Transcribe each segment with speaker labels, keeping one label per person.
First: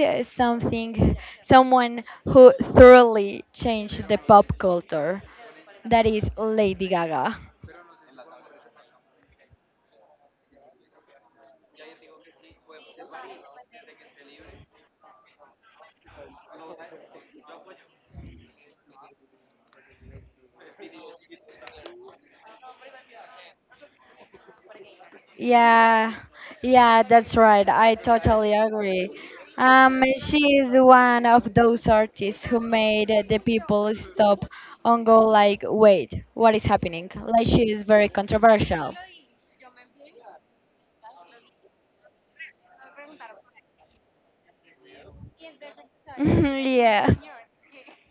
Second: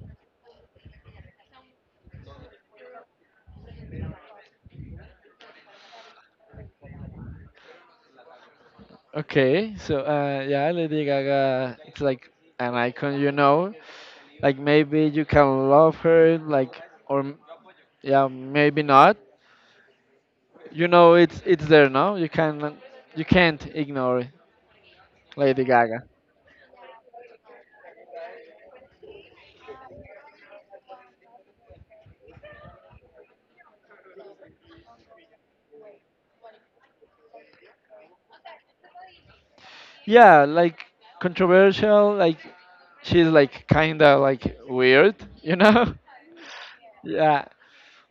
Speaker 1: something, someone who thoroughly changed the pop culture. That is Lady Gaga.
Speaker 2: Okay, so Lady Gaga, it's like an icon. Like maybe you can love her, or m- yeah, maybe not. You know, it's there, no? You can't ignore Lady Gaga.
Speaker 1: Yeah, yeah, that's right. I totally agree. She is one of those artists who made the people stop and go like, wait, what is happening? Like she is very controversial.
Speaker 2: Yeah, like controversial, like she's like kinda like weird, you know?
Speaker 1: Yeah.
Speaker 2: Yeah,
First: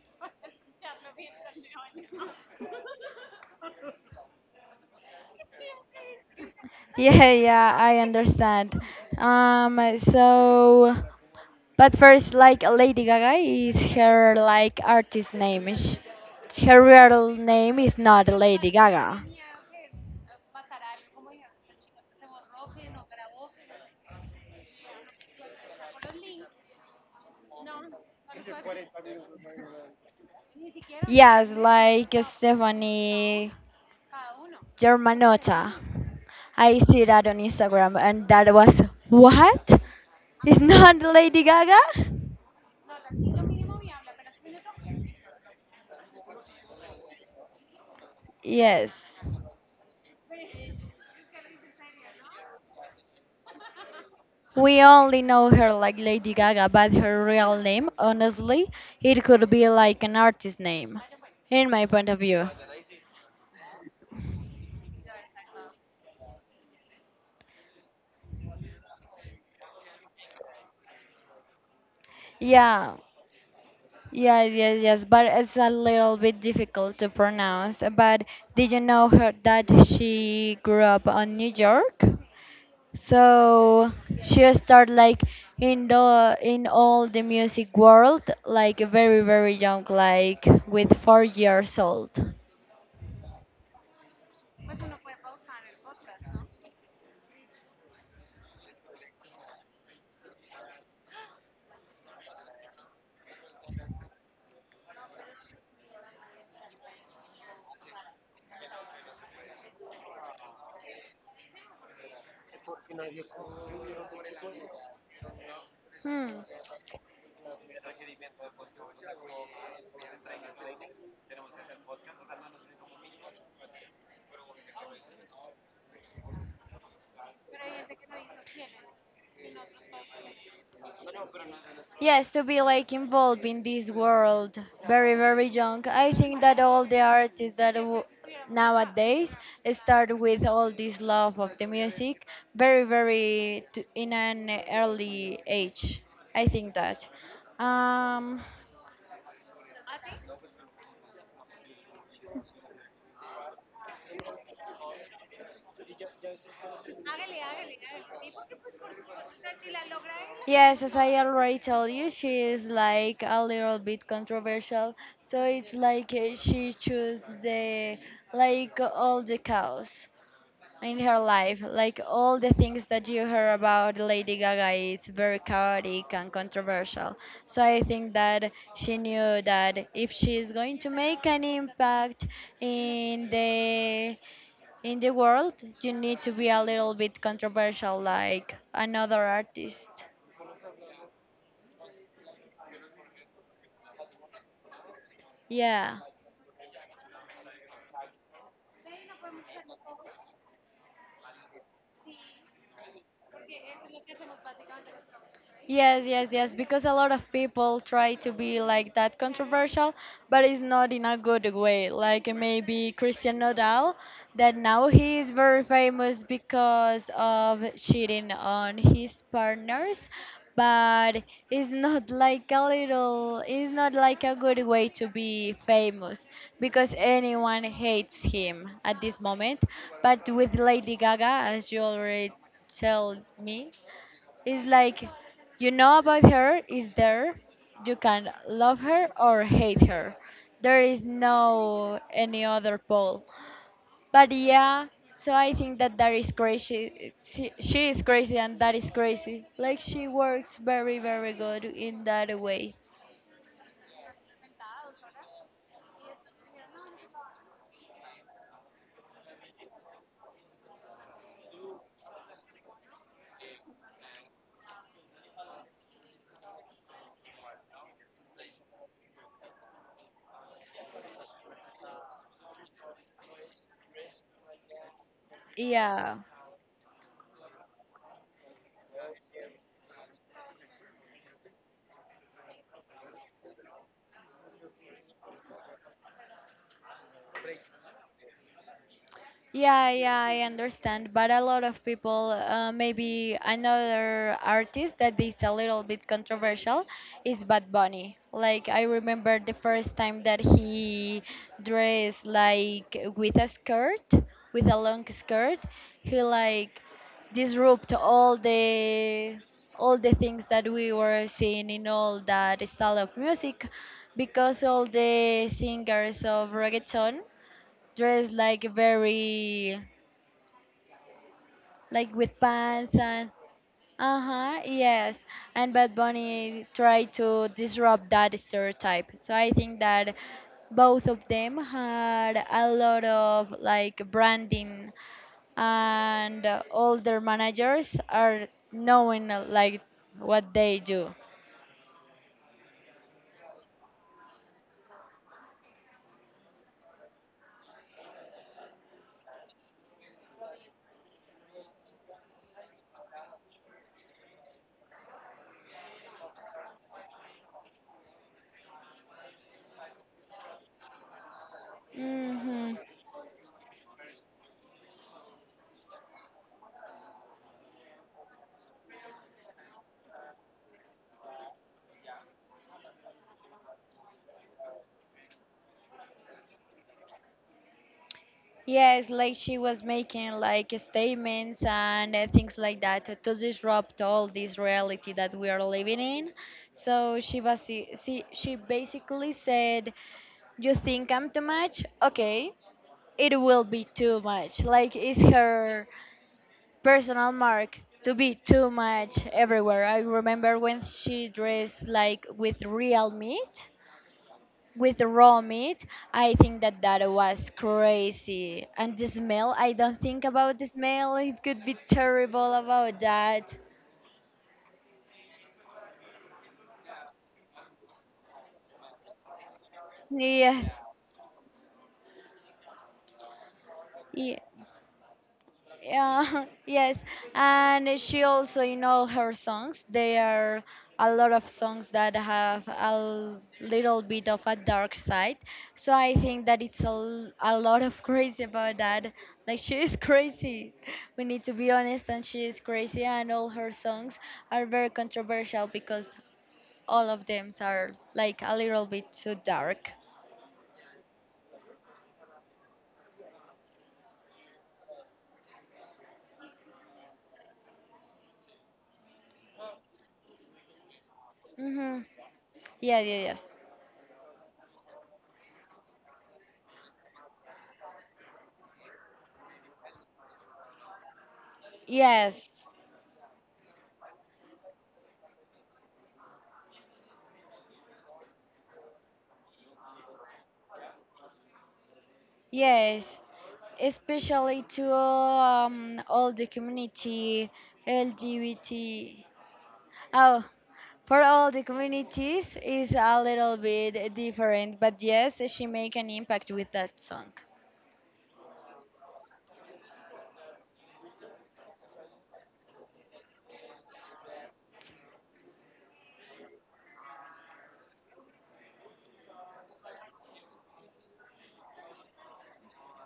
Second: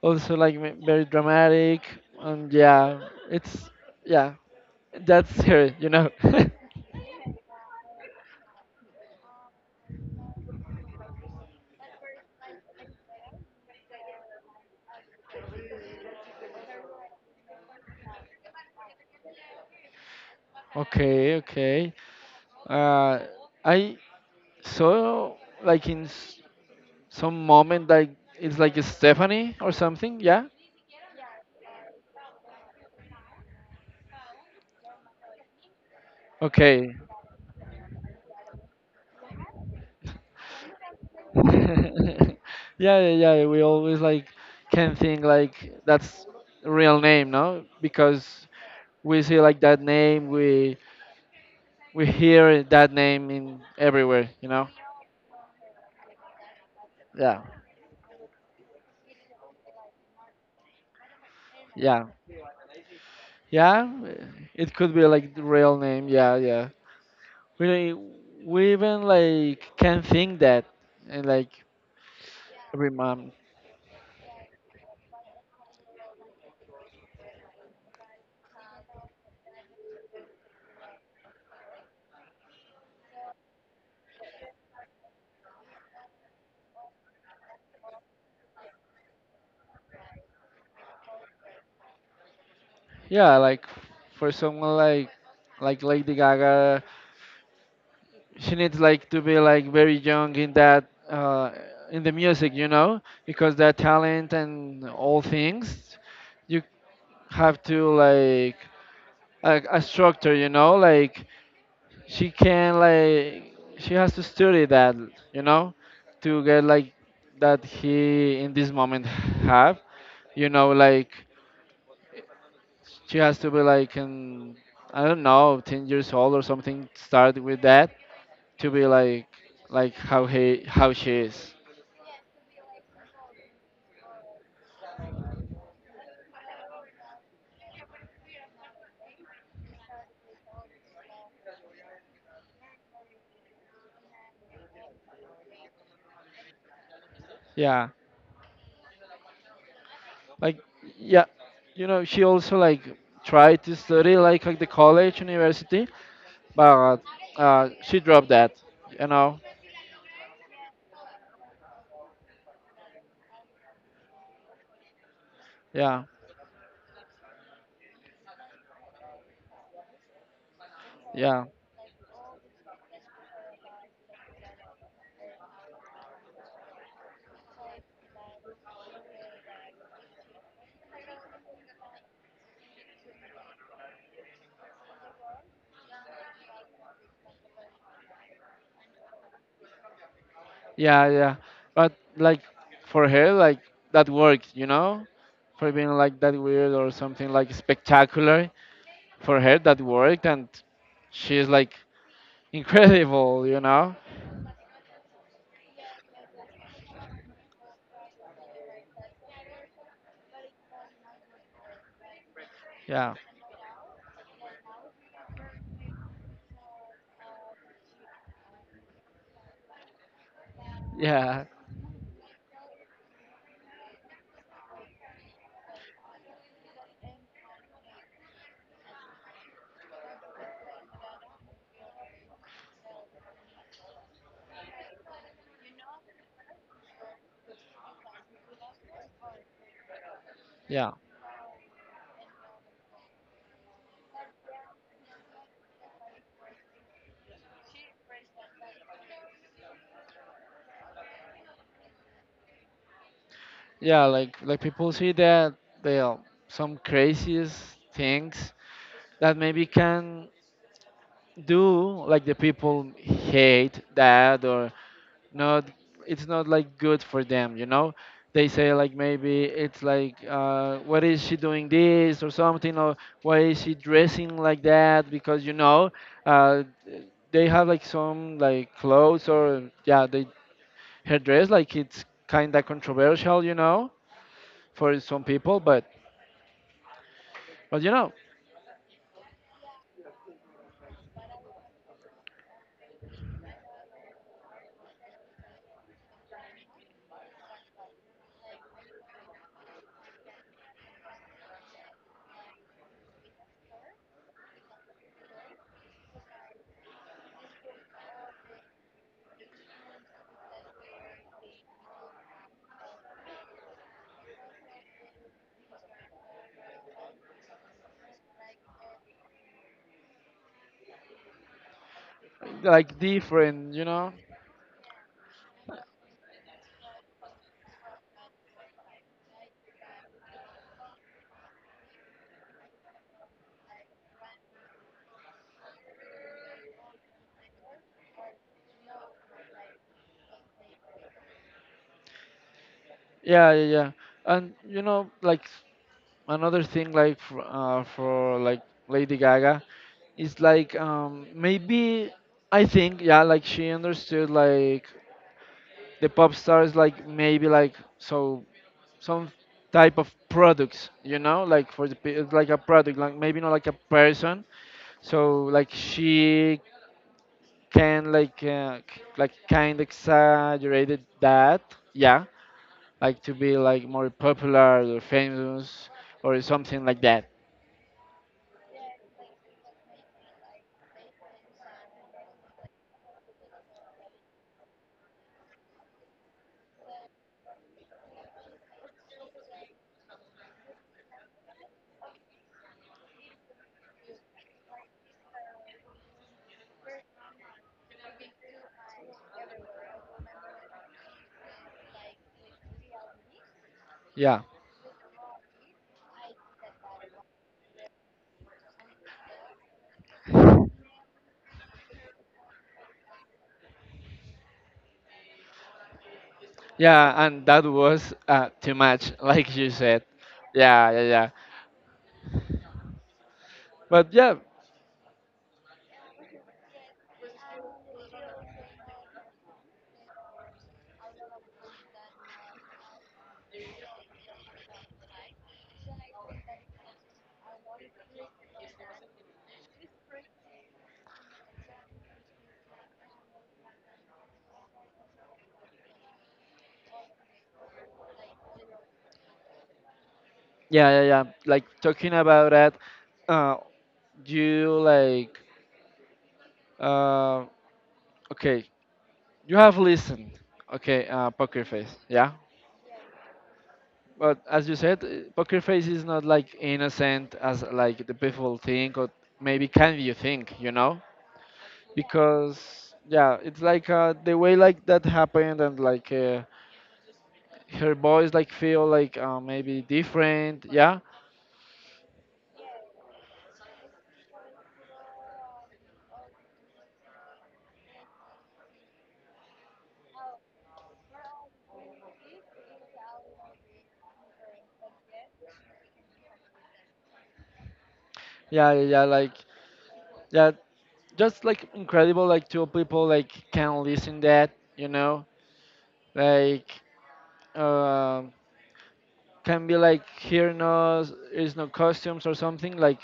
Speaker 2: also very dramatic, and yeah, it's yeah, that's her,
Speaker 1: Yeah, yeah, I understand. Um, so, but first, like Lady Gaga is her like artist name. Her real name is not Lady Gaga.
Speaker 2: Okay, okay. Uh, I saw like in s- some moment like it's like Stephanie or something. Yeah.
Speaker 1: Yes, like Stephanie Germanotta. I
Speaker 2: Okay.
Speaker 1: see that on Instagram, and that was what? It's not Lady Gaga?
Speaker 2: yeah, yeah, yeah. We always like can think like that's real name, no? Because we
Speaker 1: Yes.
Speaker 2: see like that name, we hear that name in everywhere, you know?
Speaker 1: We only know her like Lady Gaga, but her
Speaker 2: Yeah,
Speaker 1: real name, honestly, it could be like an artist name, in my
Speaker 2: yeah,
Speaker 1: point of view.
Speaker 2: yeah. It could be like the real name. Yeah, yeah. We we even like can think that and like every
Speaker 1: Yeah,
Speaker 2: mom.
Speaker 1: yes, yes, yes, but it's a little bit difficult to pronounce. But did you know her that she grew up on New York? So she started like in the in all the music world like very very young, like with 4 years old.
Speaker 2: Yeah, for someone like Lady Gaga, she needs like to be like very young in that in the music, you know, because that talent and all things, you have to like a structure, you know, like she can like she has to study that, you know,
Speaker 1: Hmm.
Speaker 2: to get like that he in this moment have, you know, like she has to be like, in, I don't know, 10 years old or something. Start with that to be like how he, how she is.
Speaker 1: Yes, to be like involved in this world very, very young. I think that all the artists that nowadays start with all this love of the music very, very in an early age. I think that.
Speaker 2: Yeah,
Speaker 1: Um,
Speaker 2: like, yeah, you know, she also like tried to study like at the college, university, but she dropped that. You know,
Speaker 1: Yes, as I already told you, she is like a little bit controversial. So it's
Speaker 2: yeah,
Speaker 1: like she chose the like all the chaos in her
Speaker 2: yeah,
Speaker 1: life, like all the things that you heard about Lady Gaga is very chaotic and controversial. So I think that she knew that if she is going to make an impact in the world, you need to be a little bit controversial, like another artist.
Speaker 2: yeah, yeah. But like for her, like that worked. You know, for being
Speaker 1: Yeah.
Speaker 2: like that weird or something like spectacular. For her, that worked, and she's like incredible, you know?
Speaker 1: Yes, yes, yes, because a lot of people try to be like that controversial, but it's not in a good way. Like maybe
Speaker 2: Yeah,
Speaker 1: Christian Nodal, that now he is very famous because of cheating on his partners, but
Speaker 2: yeah,
Speaker 1: it's not like a little, it's not like a good way to be famous because anyone hates him at this moment. But with Lady Gaga, as you already tell me, it's like you know about her is there. You can love her or hate her. There
Speaker 2: yeah,
Speaker 1: is no any other pole. But yeah, so I think that that is crazy. She is crazy and that is crazy. Like she works very very good in that way.
Speaker 2: yeah. Like people see that they are some craziest things that maybe can do like the people hate that or not. It's not like good for them, you know. They say like maybe it's like what is she doing this or something or why is she dressing like that because you know
Speaker 1: Yeah.
Speaker 2: uh, they have like some like clothes or yeah they her dress like it's kind of controversial you know for some people but you know
Speaker 1: Yeah, yeah, I understand. But a lot of people, maybe another artist that is a little bit controversial is Bad Bunny. Like, I remember the first time that he dressed like with a skirt, with a long skirt, he like disrupt all the things that we were seeing in all that style of music because all the singers of reggaeton dressed like very like with pants
Speaker 2: like
Speaker 1: and
Speaker 2: different you know
Speaker 1: uh-huh, yes, and Bad Bunny tried to disrupt that stereotype, so I think that both of them had a lot of like branding and all their managers are knowing like what they do.
Speaker 2: yeah yeah yeah and you know another thing like for Lady Gaga is like maybe I think yeah like she understood like the pop stars like maybe like so some type of products you know like it's like a
Speaker 1: Hmm.
Speaker 2: product like maybe not like a person so like she can like like kind exaggerated that yeah like to be like more popular or famous or something like that
Speaker 1: Yes, like she was making like statements and things like that to disrupt all this reality that we are living in. So she was she basically said, "You think I'm too much? Okay, it will be too much." Like it's her personal mark to be too much everywhere. I remember when she dressed like with real meat,
Speaker 2: yeah
Speaker 1: with the raw meat. I think that that was crazy. And the smell, I don't think about the smell. It could be terrible about that.
Speaker 2: yeah and that was too much like you said
Speaker 1: Yes.
Speaker 2: yeah yeah yeah but yeah
Speaker 1: Yeah, yes. And she also, in all her songs, there are a lot of songs that have a little bit of a dark side. So I think that it's a, a lot of crazy about that. Like, she is crazy. We need to be honest, and she is crazy. And all her songs are very controversial because all of them are, like, a little bit too dark.
Speaker 2: yeah yeah yeah like talking about that uh you like uh okay you have listened okay poker face
Speaker 1: Mm-hmm.
Speaker 2: yeah.
Speaker 1: Yeah, yeah, yes.
Speaker 2: But as you said, poker face is not like innocent as like the people think, or maybe can you think, you know?
Speaker 1: Yes,
Speaker 2: Because yeah, it's like the way like that happened, and like her voice like feel like maybe different. Yeah,
Speaker 1: yes, especially to all the community LGBT. Oh, for all the communities is a little bit different, but yes, she make an impact with that song.
Speaker 2: yeah, yeah, yeah, like yeah, just like incredible. Like two people like can listen that, you know, like um can be like here no is no costumes or something like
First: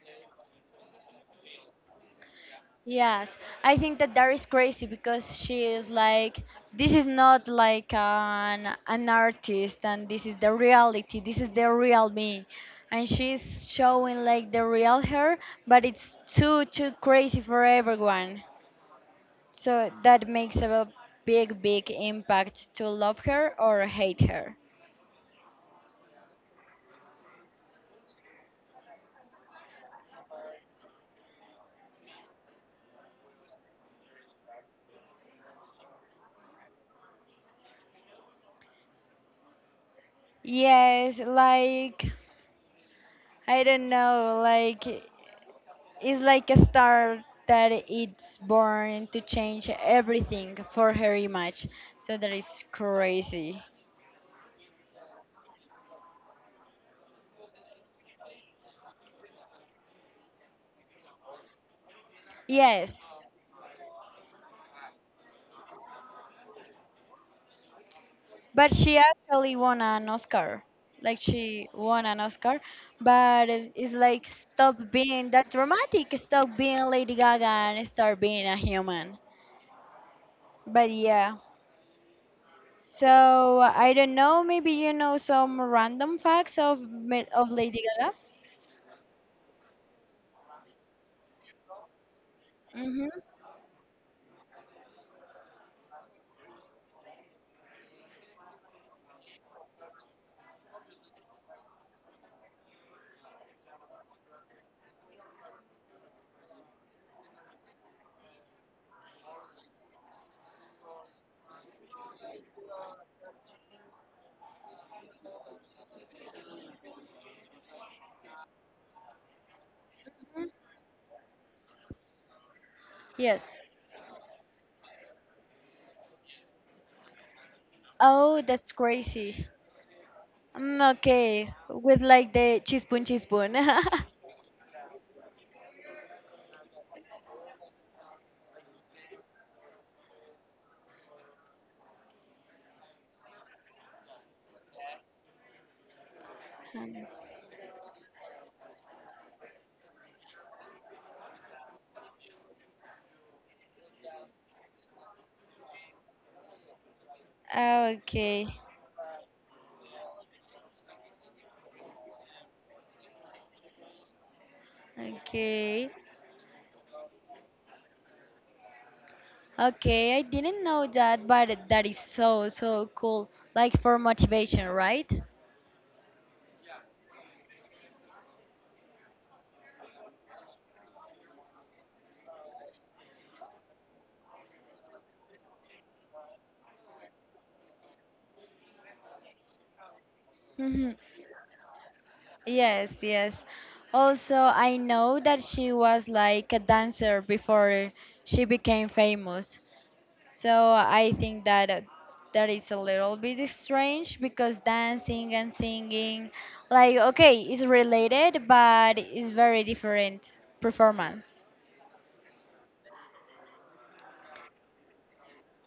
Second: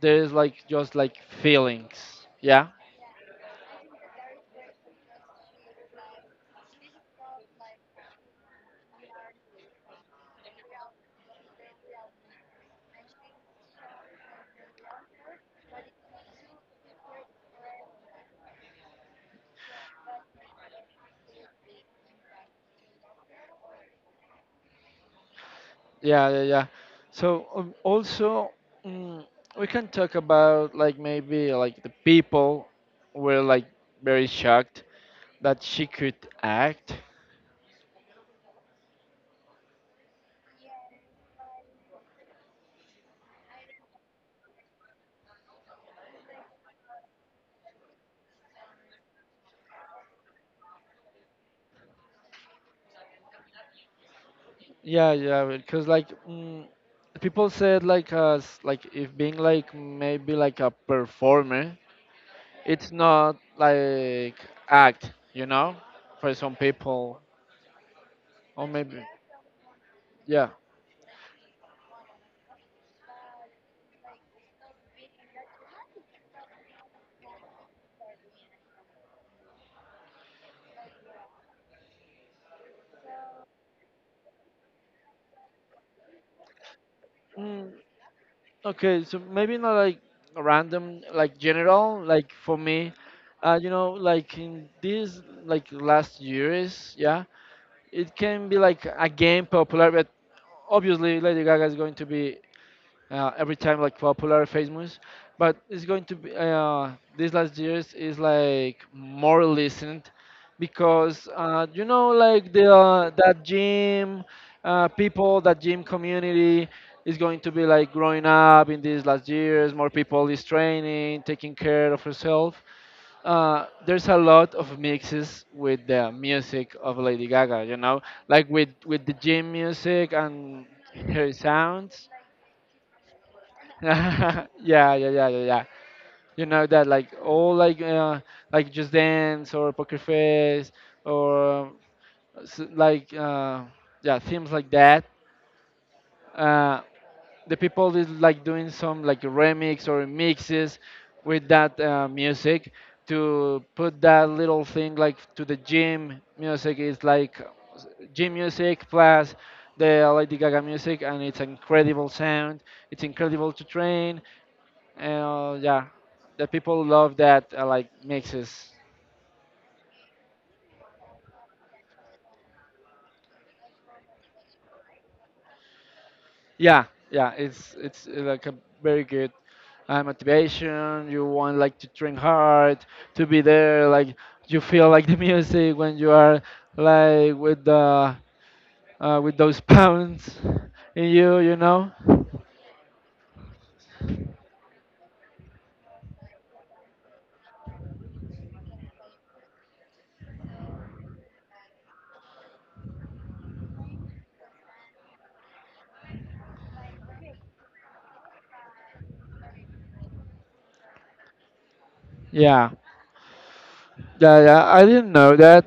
Speaker 2: there's like just like feelings. Yeah,
Speaker 1: Yes, I think that that is crazy because she is like, this is not like an artist, and this is the reality. This is the real me, and she's showing like the real her, but it's too too crazy for everyone. So that makes a big big impact to love her or hate her.
Speaker 2: yeah, yeah, yeah. So also mm, we can talk about like maybe like the people were like very shocked that she could act.
Speaker 1: Yes, like I don't know, like. It's like a star that it's born to change everything for her image. So that is crazy.
Speaker 2: Yeah, yeah, because like mm, people said like as like if being like maybe like a performer, it's
Speaker 1: Yes,
Speaker 2: not like act, you know, for some people or
Speaker 1: but she
Speaker 2: maybe
Speaker 1: actually won an
Speaker 2: yeah.
Speaker 1: Oscar. Like she won an Oscar, but it's like stop being that dramatic, stop being Lady Gaga and start being a human. But yeah. So I don't know, maybe you know some random facts of of
Speaker 2: Mm,
Speaker 1: Lady Gaga?
Speaker 2: okay, so maybe not like random, like general, like for me,
Speaker 1: Mhm.
Speaker 2: you know, like in these like last years, yeah, it can be like again popular, but obviously Lady Gaga is going to be every time like popular famous but it's going to be these last years is like more listened because you know like the that gym people that gym community is going to be like growing up in these last years more people is
Speaker 1: Mhm.
Speaker 2: training taking care of herself
Speaker 1: Yes.
Speaker 2: there's a lot of mixes with the music of Lady Gaga you know
Speaker 1: Oh,
Speaker 2: like with
Speaker 1: that's
Speaker 2: with the
Speaker 1: crazy.
Speaker 2: gym music and
Speaker 1: Mm,
Speaker 2: her
Speaker 1: okay, with
Speaker 2: sounds.
Speaker 1: like the cheespoon, cheespoon.
Speaker 2: Yeah, yeah, yeah, yeah, yeah. You know that like all like just dance or poker face or s- like uh, yeah themes like that. Uh, the people is like doing some like remix or mixes with that music to put that little thing like to the gym music. It's like s- gym
Speaker 1: Okay,
Speaker 2: music plus the Lady Gaga music and it's incredible sound. It's incredible to train yeah,
Speaker 1: okay,
Speaker 2: the people love that like mixes.
Speaker 1: okay. I didn't know that, but that is so, so cool. Like for motivation, right?
Speaker 2: Yeah, yeah, it's like a very good motivation. You want like to train hard, to be there. Like you feel like the music when you are like with the with those pounds
Speaker 1: Mhm.
Speaker 2: in you. You know.
Speaker 1: Yes, yes. Also, I know that she was like a dancer before she became famous. So I think that that is a little bit strange because dancing and singing, like, okay, it's related, but it's very different performance.
Speaker 2: Yeah, yeah, yeah. I didn't know that.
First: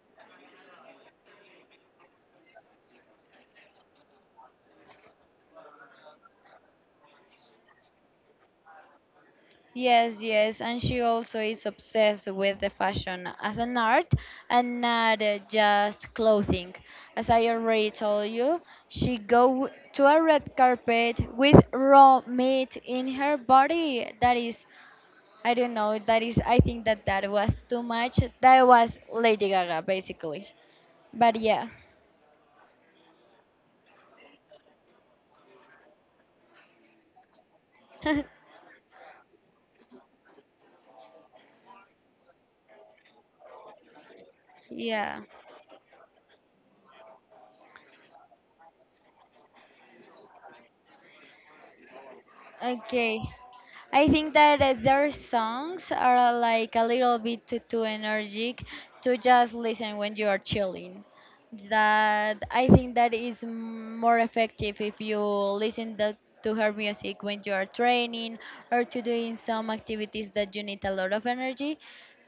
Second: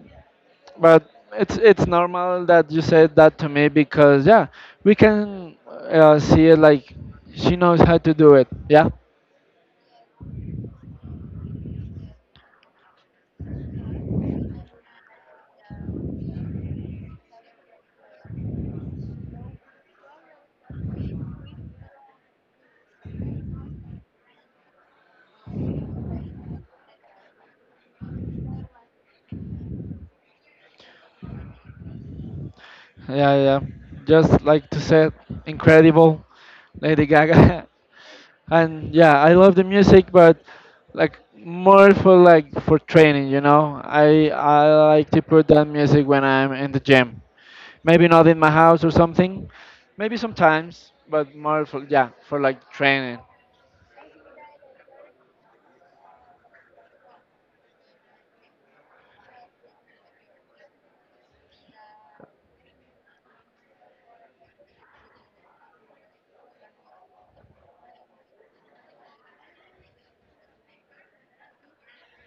Speaker 2: But it's normal that you said that to me because yeah, we can see it like she knows how to do it. Yeah,
Speaker 1: Yes, yes, and she also is obsessed with the fashion as an art and not just clothing. As I already told you, she go to a red carpet with raw meat in her body. That is I don't know. That is, I think that that was too much. That was Lady Gaga, basically. But yeah.
Speaker 2: yeah, yeah. Just like to say, incredible, Lady Gaga, and yeah, I love the music, but like more for like for training. You know, I like to
Speaker 1: Yeah.
Speaker 2: put that music when I'm in the gym. Maybe not in my house or something. Maybe sometimes, but more for yeah for like training.
Speaker 1: Okay. I think that their songs are like a little bit too, too energetic to just listen when you are chilling. That I think that is more effective if you listen the, to her music when you are training or to doing some activities that you need a lot of energy.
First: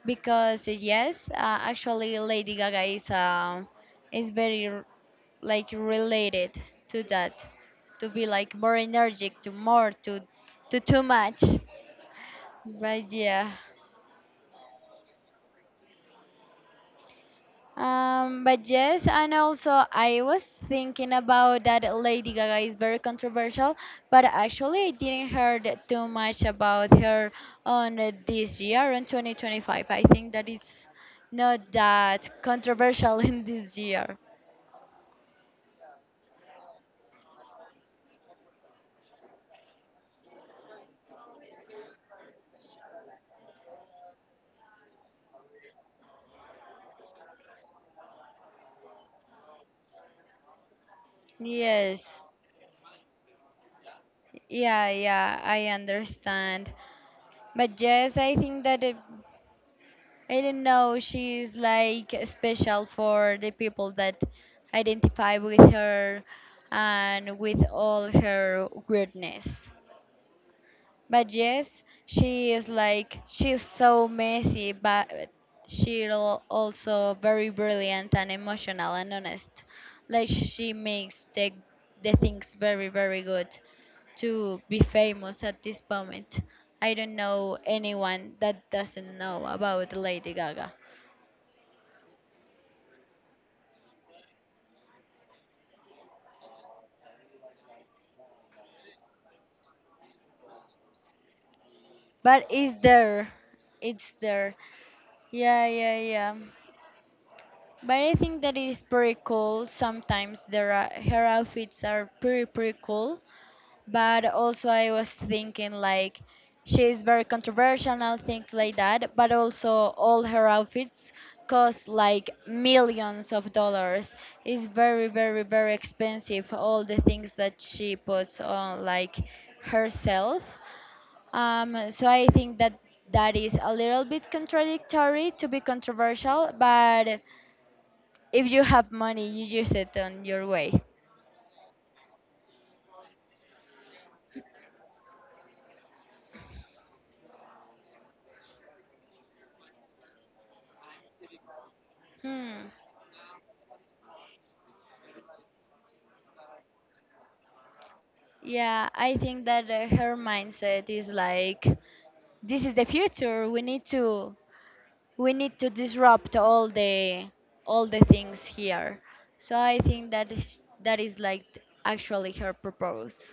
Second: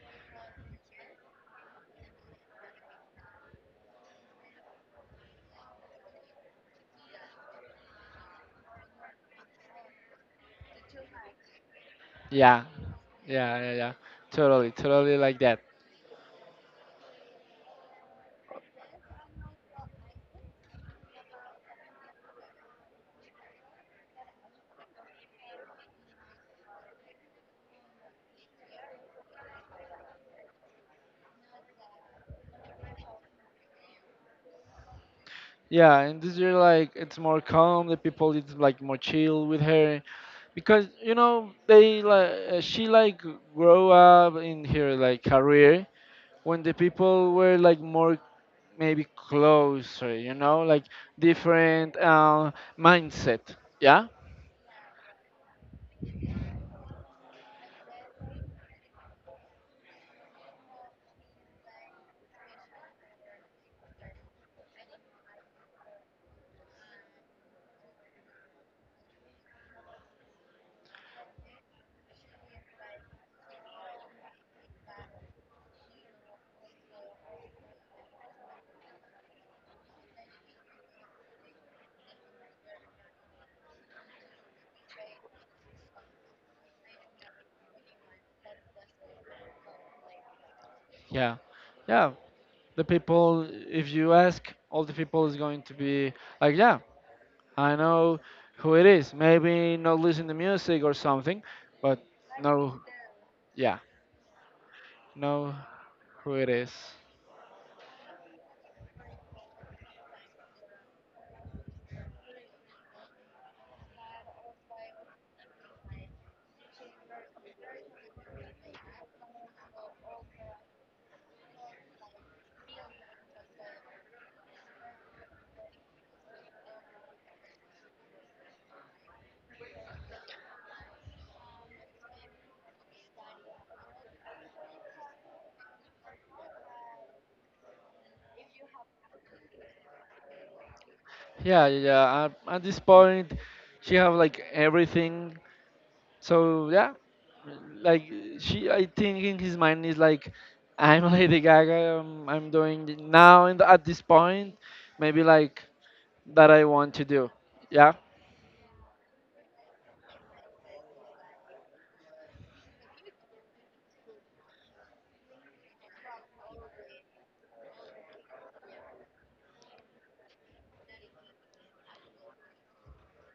Speaker 1: Because yes, actually, Lady Gaga is very like related to that, to be like more energetic, to more to too much.
Speaker 2: Yeah,
Speaker 1: But yeah.
Speaker 2: yeah, yeah, yeah. Totally, totally like that.
Speaker 1: But yes, and also I was thinking about that Lady Gaga is very controversial, but actually I didn't heard too much about her on this year on 2025. I think that it's not that controversial in this year.
Speaker 2: Yeah, and this year like it's more calm. The people it's like more chill with her because you know they like she like grow up in her like career when the people were like more maybe closer. You know, like different
Speaker 1: Yes.
Speaker 2: mindset. Yeah,
Speaker 1: Yeah, yeah, I understand. But yes, I think that it, I don't know. She's like special for the people that identify with her and with all her weirdness. But yes, she is like she's so messy, but she's also very brilliant and emotional and honest. Like she makes the things very very good to be famous at this moment. I don't know anyone that doesn't know about Lady Gaga.
Speaker 2: yeah, yeah. The people, if you ask, all the people is going to be like, yeah, I know who it is. Maybe not listen to music or something, but
Speaker 1: But it's
Speaker 2: know,
Speaker 1: there.
Speaker 2: yeah,
Speaker 1: It's there.
Speaker 2: know
Speaker 1: Yeah, yeah,
Speaker 2: who
Speaker 1: yeah.
Speaker 2: it is.
Speaker 1: But I think that it is pretty cool. Sometimes there are her outfits are pretty pretty cool. But also I was thinking like she is very controversial and things like that. But also all her outfits cost like millions of dollars. It's very very very expensive all the things that she puts on like herself, so I think that that is a little bit contradictory to be controversial, but if you have money, you use it on your way.
Speaker 2: Yeah, yeah, yeah. At this point, she have like everything. So yeah, like she, I think in his mind is like, I'm Lady Gaga. I'm
Speaker 1: Hmm.
Speaker 2: doing it now and at this point, maybe like that I want to do. Yeah,
Speaker 1: Yeah, I think that her mindset is like, this is the future. We need to disrupt all the things here. So I think that is like actually her purpose.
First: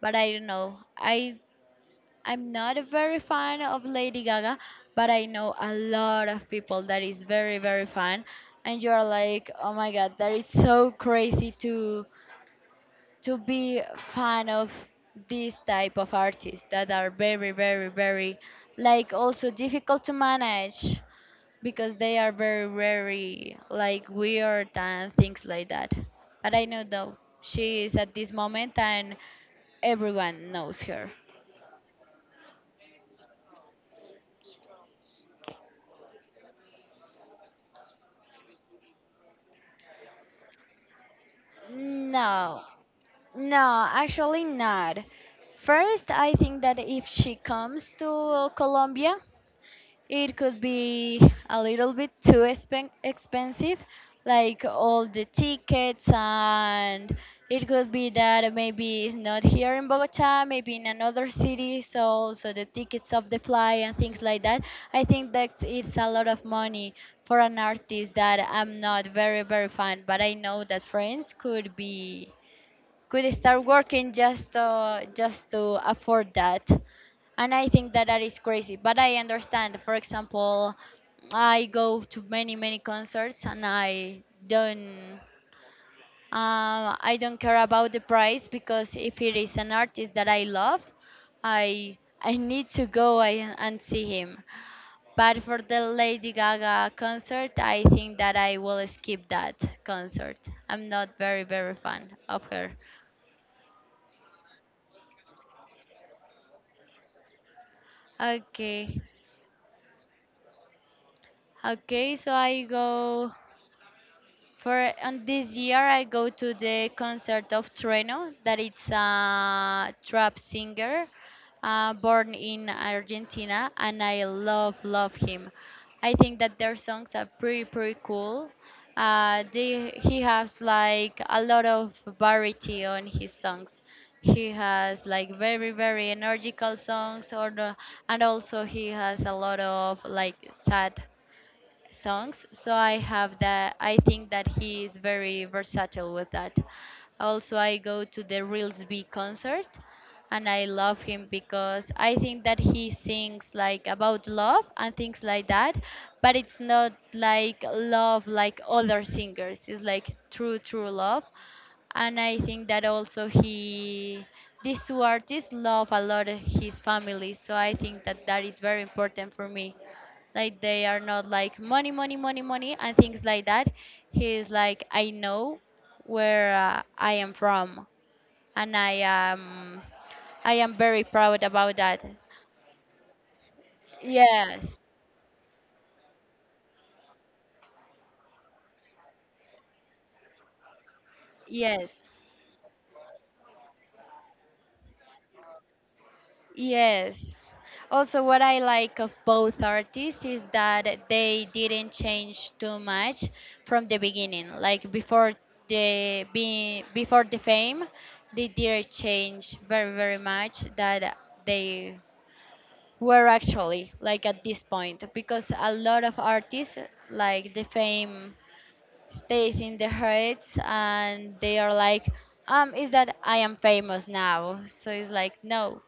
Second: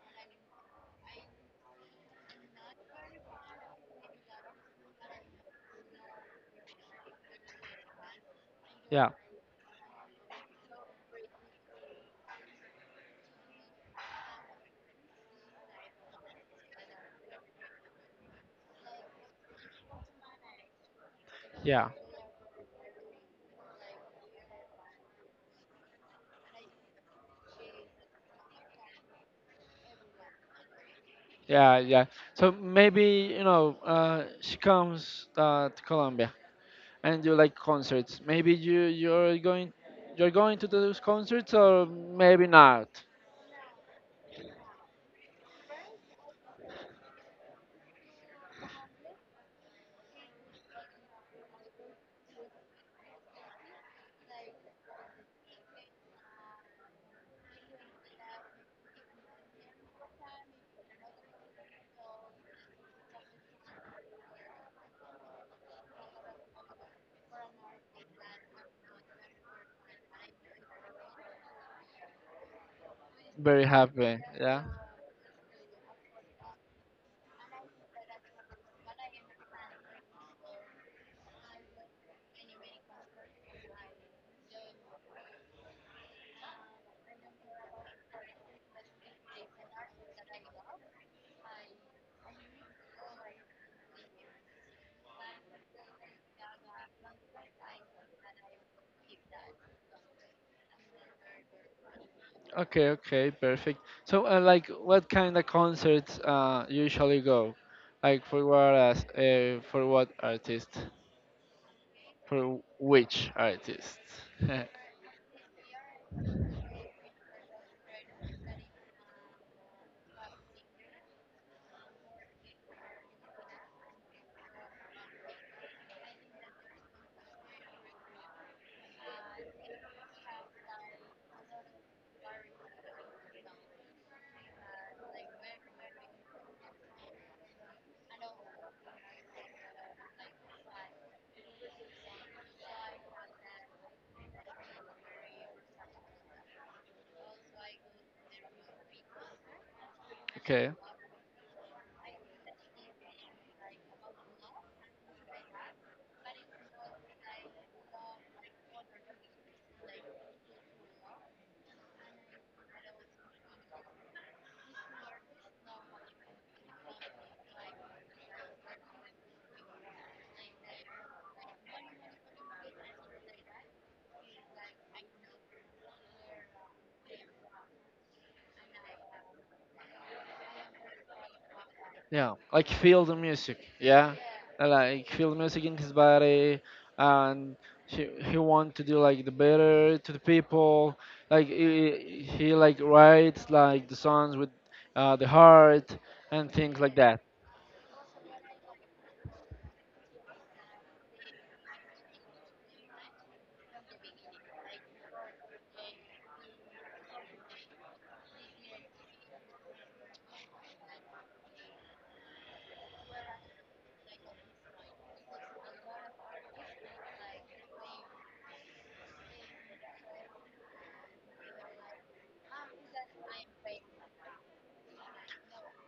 Speaker 1: But I don't know. I'm not a very fan of Lady Gaga, but I know a lot of people that is very very fan, and you're
Speaker 2: yeah,
Speaker 1: like, oh my god, that is so crazy to be fan of this type of artists that are very very very like also difficult to manage
Speaker 2: yeah.
Speaker 1: because they are very very like weird and things like that. But I know though she is at this moment and everyone knows her.
Speaker 2: Yeah, yeah. So maybe you know she comes to Colombia. And you like concerts. Maybe you're going to those concerts or maybe
Speaker 1: No.
Speaker 2: not.
Speaker 1: No, actually not. First, I think that if she comes to Colombia, it could be a little bit too expensive, like all the tickets, and it could be that maybe it's not here in Bogota, maybe in another city, so also the tickets of the fly and things like that. I think that it's a lot of money for an artist that I'm not very, very fan, but I know that friends could be could start
Speaker 2: Very
Speaker 1: working
Speaker 2: happy. Yeah.
Speaker 1: just to afford that. And I think that that is crazy, but I understand. For example, I go to many many concerts and don't I don't care about the price because if it is an artist that I love, i I need to go and see him. But for the Lady Gaga concert, I think that I will skip that concert. I'm not very very fan of her.
Speaker 2: Okay. Okay. Perfect. So, like, what kind of concerts usually go? Like,
Speaker 1: Okay.
Speaker 2: for what artist?
Speaker 1: Okay, so
Speaker 2: For
Speaker 1: I
Speaker 2: which
Speaker 1: go
Speaker 2: artist?
Speaker 1: for on this year I go to the concert of Trueno that it's a trap singer, born in Argentina, and I love him. I think that their songs are pretty pretty cool. He has like a lot of variety on his songs. He has like very very energical songs and also he has a lot of like sad songs. So I have that. I think that he is very versatile with that. Also, I go to the Reels B concert, and I
Speaker 2: Okay.
Speaker 1: love him because I think that he sings like about love and things like that. But it's not like love like other singers. It's like true, true love. And I think that also he these two artists love a lot his family, so I think that that is very important for me. Like, they are not like money money money money and things like that. He's like, I know where I am from, and I am very proud about that.
Speaker 2: Yeah, like feel the music. Yeah,
Speaker 1: Yes,
Speaker 2: like feel the music in his body, and he want to do like the better to the people. Like
Speaker 1: yes,
Speaker 2: he like writes like the songs with the heart and things like
Speaker 1: yes.
Speaker 2: that.
Speaker 1: Also, what I like of both artists is that they didn't change too much from the beginning, like before before the fame they didn't change very very much. That they were actually like at this point, because a lot of artists, like the fame stays in their heads, and they are like, is that I am famous now, so it's like, no,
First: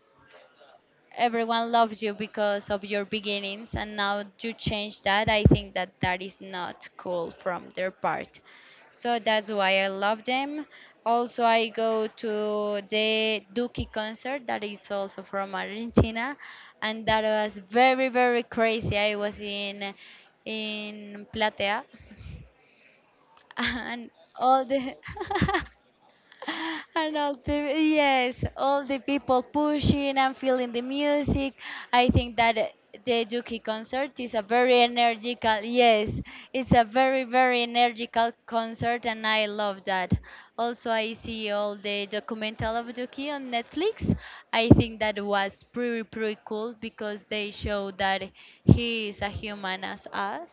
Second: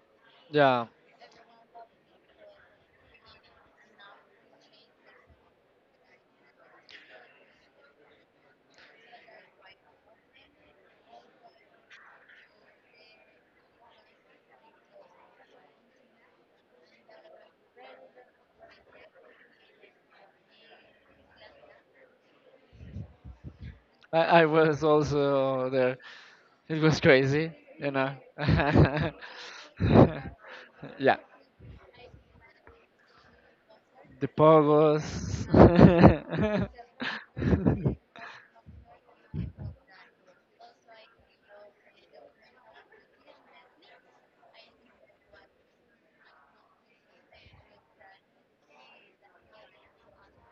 Speaker 2: Yeah,
Speaker 1: everyone loves you because of your beginnings and now you change. That, I think that that is not cool from their part. So that's why I love them. Also, I go to the Duki concert, that is also from Argentina, and that was very very crazy. I was in platea and
Speaker 2: I
Speaker 1: all
Speaker 2: was
Speaker 1: the
Speaker 2: also there. It was
Speaker 1: and all
Speaker 2: crazy,
Speaker 1: the,
Speaker 2: you know.
Speaker 1: yes, all the people pushing and feeling the
Speaker 2: Yeah,
Speaker 1: music. I think that the Yuki concert
Speaker 2: the
Speaker 1: is a very
Speaker 2: pogos.
Speaker 1: energical. Yes, it's a very very energical concert, and I love that. Also, I see all the documental of Yuki on Netflix. I think that was pretty pretty cool because they show that he is a human as us,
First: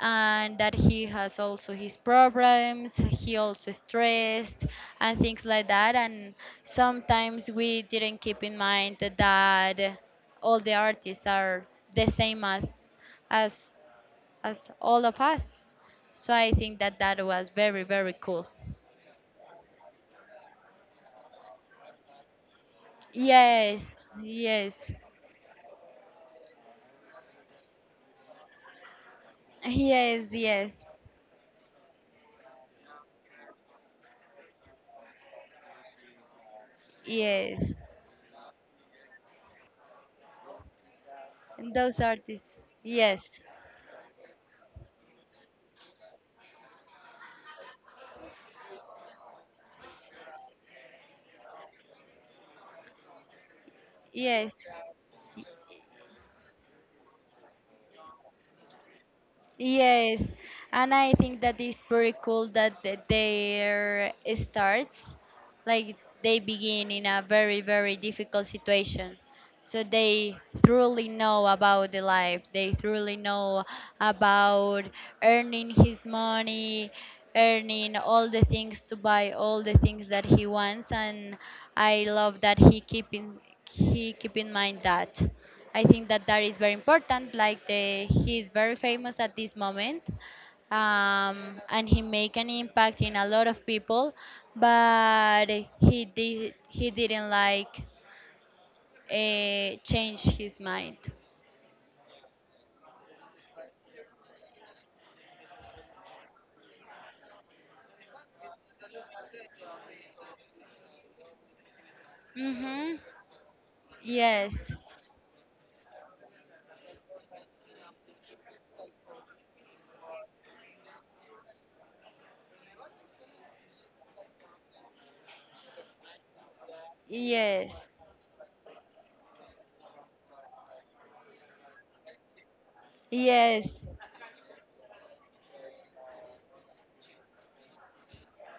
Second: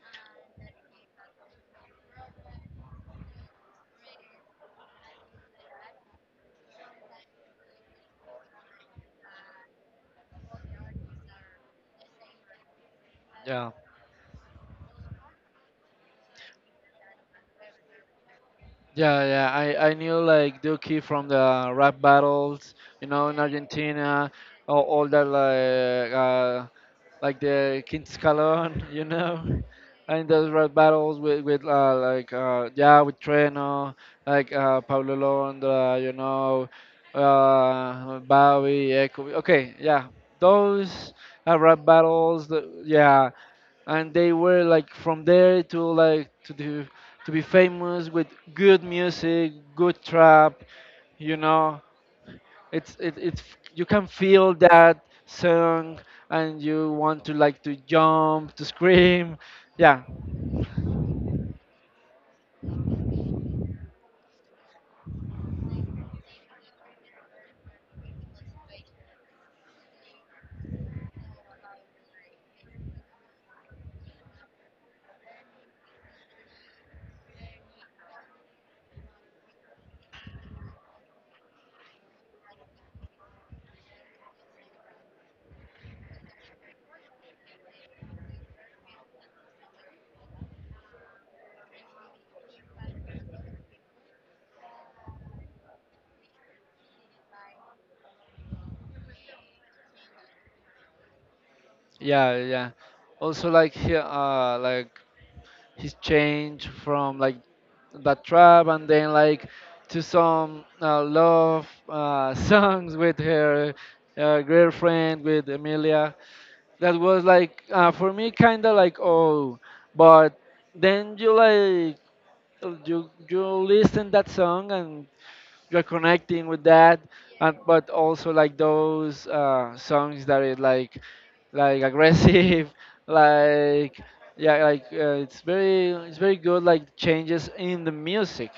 Speaker 1: and that he has also his problems. He also stressed and things like that, and sometimes we didn't keep in mind that all the artists are the same as
Speaker 2: Yeah,
Speaker 1: as as all of us. So I think that that was very very cool.
Speaker 2: yeah, yeah, I knew like Duki from the rap battles, you know, in
Speaker 1: Yes,
Speaker 2: Argentina,
Speaker 1: yes,
Speaker 2: all that like the Quintus Calon, you know,
Speaker 1: yes,
Speaker 2: and those
Speaker 1: yes,
Speaker 2: rap battles with yeah with Treno, like Pablo Londra, you know,
Speaker 1: yes,
Speaker 2: Bowie, Echo. Okay, yeah, those
Speaker 1: and
Speaker 2: rap
Speaker 1: those
Speaker 2: battles.
Speaker 1: artists, yes,
Speaker 2: Yeah, and they were like from there to like to do to be famous with good music, good trap. You know, it's you can
Speaker 1: yes.
Speaker 2: feel that song and you want to like to jump to scream. Yeah,
Speaker 1: Yes, and I think that is pretty cool that their starts, like, they begin in a very, very difficult situation, so they truly know about the life. They truly know about earning his money, earning all the things to buy all the things that he wants. And I love that he keep in mind that. I think that that is very important. Like, the he is very famous at this moment, and he make an impact in a lot of people. But he didn't like change his mind.
Speaker 2: yeah, yeah. Also like his change from like that trap and then like to some love songs
Speaker 1: Mm-hmm.
Speaker 2: with her
Speaker 1: Yes,
Speaker 2: girlfriend with Emilia that was like for me kind of like oh but then you like you listen that song and you're connecting with that and
Speaker 1: yes,
Speaker 2: but also like those songs that is like aggressive
Speaker 1: yes,
Speaker 2: like yeah like it's very it's very good like changes in the music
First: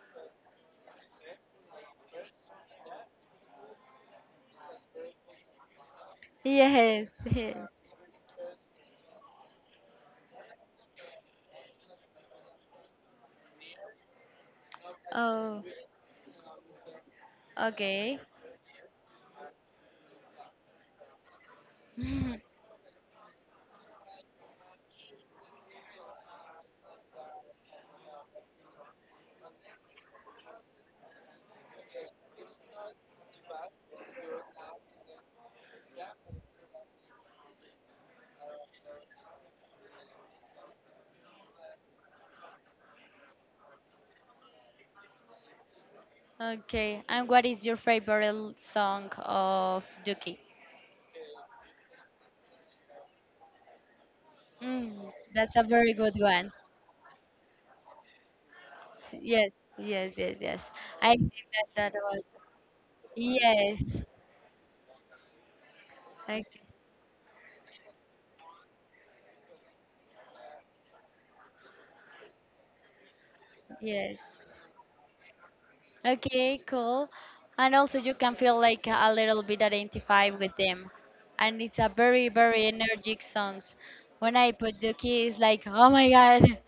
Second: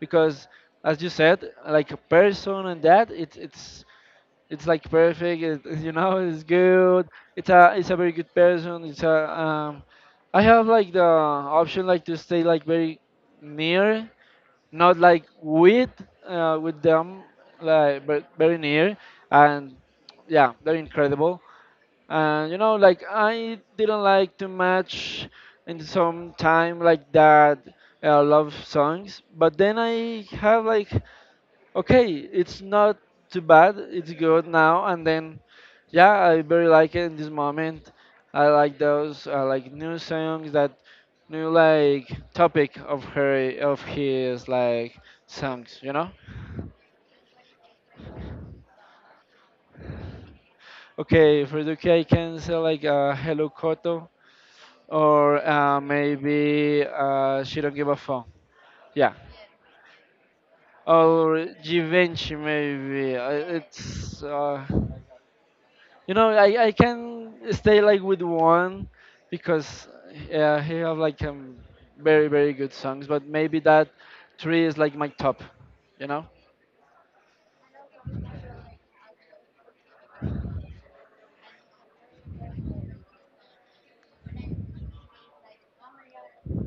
Speaker 2: because as you said like a person and that it's like perfect. It, you know, it's good.
Speaker 1: yes,
Speaker 2: It's
Speaker 1: yes.
Speaker 2: a it's a very good person. It's a I have like the option like to stay like very near, not like
Speaker 1: Oh,
Speaker 2: with them, like
Speaker 1: okay.
Speaker 2: but very near, and yeah, they're incredible. And you know, like I didn't like too much in some time like that love songs, but then I have like okay, it's not too bad. It's good now and then. Yeah, I very like it in this moment. I like those. I like new songs that new like topic of her of his like songs. You know.
Speaker 1: Okay. And what is your favorite song of Duki?
Speaker 2: Okay, for the UK, can say like Hello Koto
Speaker 1: Mm,
Speaker 2: or
Speaker 1: that's a
Speaker 2: uh,
Speaker 1: very good one.
Speaker 2: maybe uh, She Don't Give a Fuck. Yeah,
Speaker 1: Yes, yes, yes, yes. I think
Speaker 2: or
Speaker 1: that that was.
Speaker 2: Givenchy maybe.
Speaker 1: Yes.
Speaker 2: It's You know,
Speaker 1: Okay.
Speaker 2: I can stay like with one because yeah, he have like very very good songs, but maybe that
Speaker 1: Yes.
Speaker 2: three is like my top. You know?
Speaker 1: Okay, cool. And also you can feel like a little bit identified with them. And it's a very, very energetic songs. When I put Duki, it's like, oh my God.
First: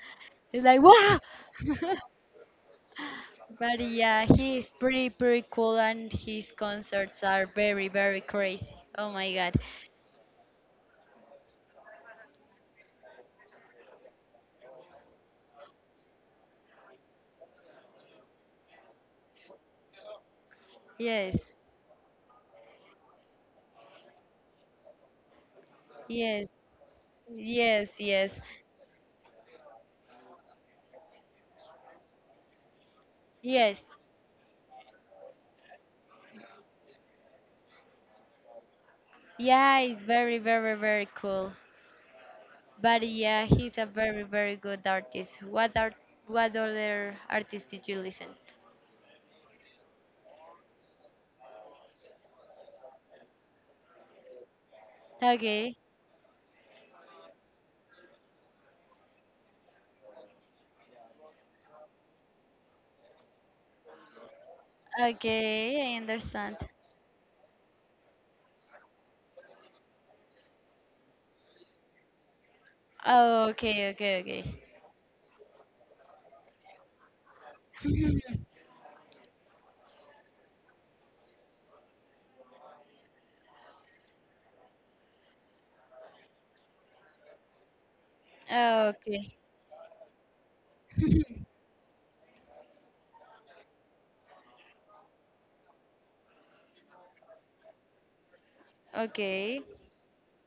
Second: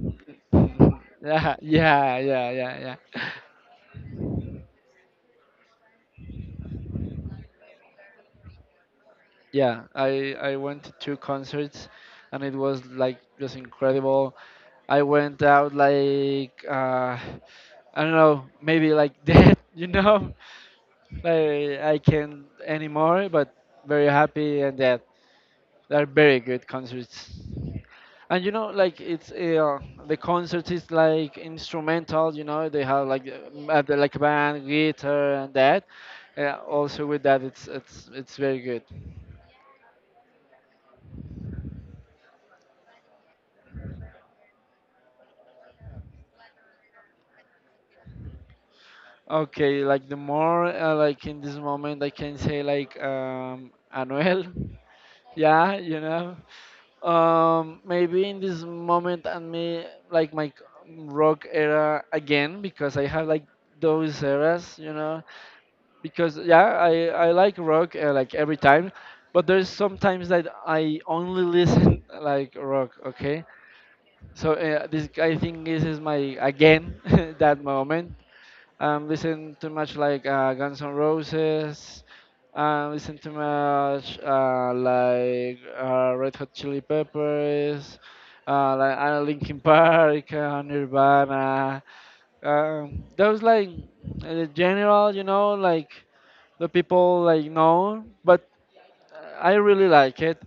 Speaker 1: It's like, wow.
Speaker 2: Yeah, yeah, yeah, yeah, yeah.
Speaker 1: But yeah, he is pretty, pretty cool and his concerts are very, very crazy. Oh my God.
Speaker 2: Yeah, I went to two concerts, and it was like just incredible. I went out like I don't know, maybe like dead. You know,
Speaker 1: Yes,
Speaker 2: like I can't anymore, but very happy and dead. They're very
Speaker 1: yes,
Speaker 2: good concerts.
Speaker 1: yes, yes,
Speaker 2: And you know, like it's the concert is like instrumental. You know, they have like
Speaker 1: yes.
Speaker 2: like band, guitar, and that. Also with that, it's very good.
Speaker 1: Yeah, it's very, very, very cool. But yeah, he's a very, very good artist. What art, what other artists did you listen to?
Speaker 2: Okay, like the more like in this moment, I can say like Anuel. Yeah,
Speaker 1: Okay,
Speaker 2: you know. Maybe in this moment and me like my rock era again because I have like those eras, you know.
Speaker 1: okay, I
Speaker 2: Because
Speaker 1: understand.
Speaker 2: yeah I like rock like every time but there's sometimes that I only listen like rock okay
Speaker 1: Oh, okay, okay, okay.
Speaker 2: so this I think this is my again that moment listen too much like Guns N' Roses listen too much Red Hot Chili Peppers
Speaker 1: Oh, okay,
Speaker 2: Linkin Park, Nirvana, those like the general, you know, like the people like no but I
Speaker 1: okay.
Speaker 2: really like it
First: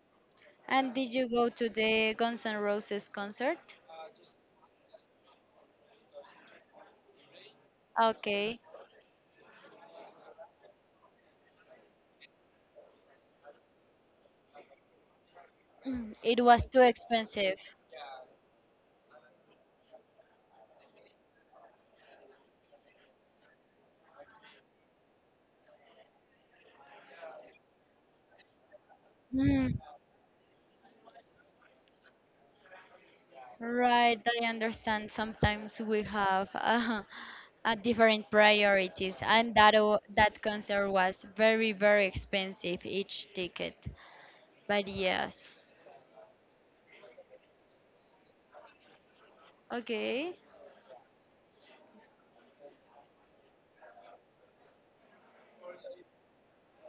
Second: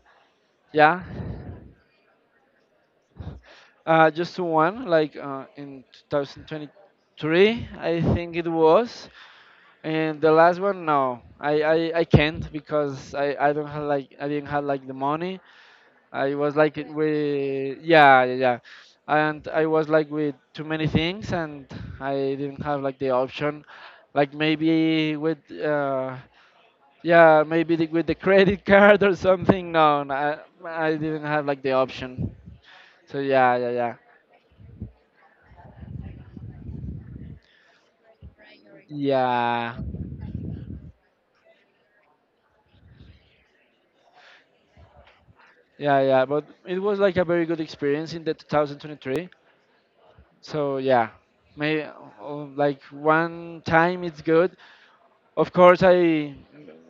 Speaker 1: And
Speaker 2: yeah
Speaker 1: did you go to the Guns N' Roses concert?
Speaker 2: just one like in 2023 I think it
Speaker 1: Okay.
Speaker 2: was and the last one no I can't because I don't have like I didn't have like the money
Speaker 1: Mm,
Speaker 2: I
Speaker 1: it
Speaker 2: was
Speaker 1: was
Speaker 2: like
Speaker 1: too expensive.
Speaker 2: with yeah yeah yeah and I was like with too many things and I didn't have like the option like maybe with yeah, maybe with the credit card or something.
Speaker 1: Mm.
Speaker 2: No, no, I didn't have like the option. So yeah, yeah, yeah,
Speaker 1: Right, I understand. Sometimes we have a different priorities, and that
Speaker 2: yeah,
Speaker 1: that concert was very, very expensive each ticket. But yes,
Speaker 2: yeah, yeah. But it was like a very good experience in the 2023.
Speaker 1: okay,
Speaker 2: So yeah, maybe like one time it's good. Of course, I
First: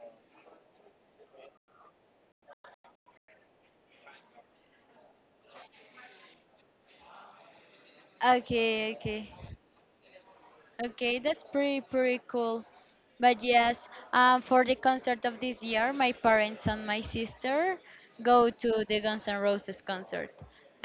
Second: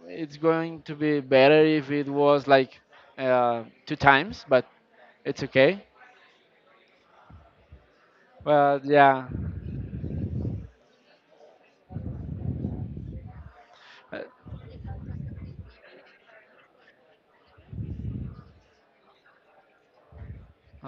Speaker 2: it's going to be better if it was like two times, but it's okay. But
Speaker 1: okay,
Speaker 2: yeah.
Speaker 1: okay, okay, that's pretty, pretty cool. But yes,
Speaker 2: Uh,
Speaker 1: for the concert of this year, my parents and my sister go to the Guns N' Roses concert.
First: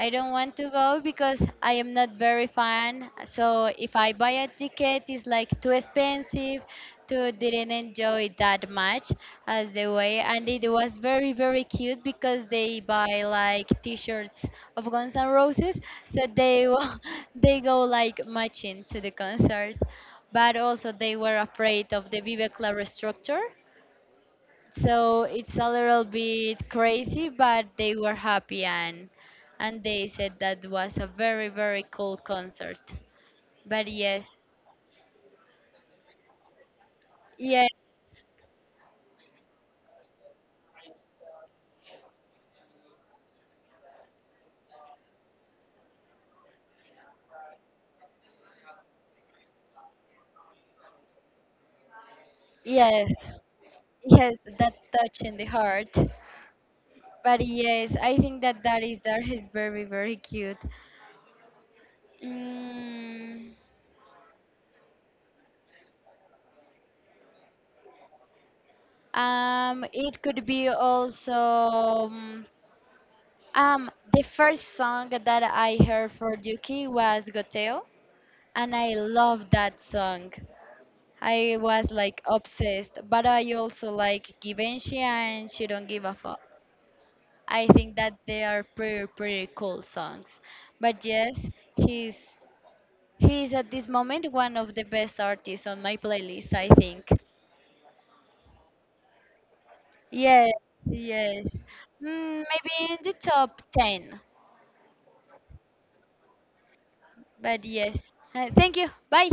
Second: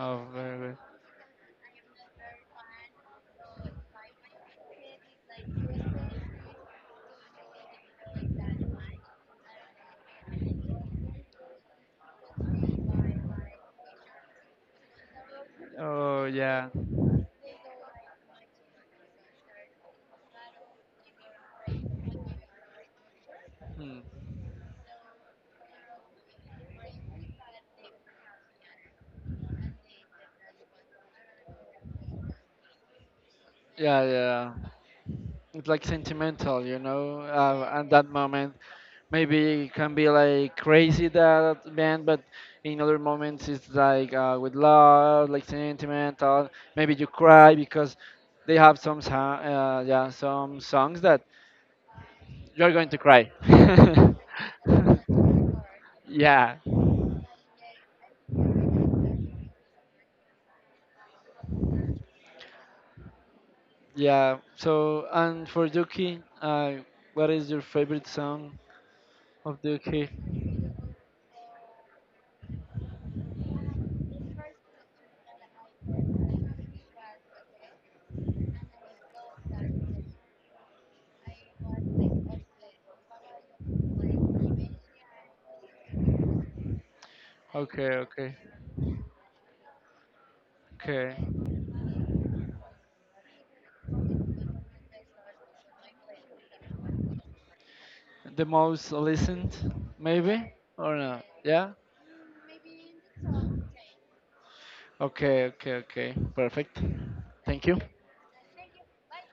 Speaker 1: I don't want
Speaker 2: very
Speaker 1: to
Speaker 2: good.
Speaker 1: go because I am not very fan. So if I buy a ticket, it's like too expensive, to didn't enjoy it that much as the way. And it was very very cute because they buy like T-shirts of Guns N' Roses, so
Speaker 2: Oh,
Speaker 1: they
Speaker 2: yeah.
Speaker 1: they go like matching to the concert. But also they were afraid of the Vive Club structure,
Speaker 2: Hmm.
Speaker 1: so it's a little bit crazy, but they were happy and they said that was a very very cool concert. But
Speaker 2: Yeah, yeah,
Speaker 1: yes,
Speaker 2: yeah. It's like sentimental, you know.
Speaker 1: yes,
Speaker 2: At that moment, maybe it can be like crazy that band, but in other moments it's like with love, like sentimental. Maybe you cry because they have some, yeah, some songs that you're going to
Speaker 1: yes,
Speaker 2: cry.
Speaker 1: yes, that touch in the heart.
Speaker 2: Yeah,
Speaker 1: But yes, I think that that is very very cute. Mm,
Speaker 2: yeah. So and for Duki, what is your favorite song of Duki?
Speaker 1: it could be also the first song that I heard for Yuki was Goteo, and I love that song. I was like obsessed, but I also like Givenchy and She Don't Give a Fuck. I think
Speaker 2: Okay,
Speaker 1: that
Speaker 2: okay,
Speaker 1: they are pretty pretty cool songs. But
Speaker 2: okay.
Speaker 1: yes, he's he's at this moment one of the best artists on my playlist, I think.
Speaker 2: The most listened,
Speaker 1: Yes,
Speaker 2: maybe or not?
Speaker 1: yes.
Speaker 2: Yeah.
Speaker 1: Mm, maybe in the top 10.
Speaker 2: Okay. Okay. Okay. Perfect.
Speaker 1: But
Speaker 2: Thank you.
Speaker 1: yes. Thank you. Bye.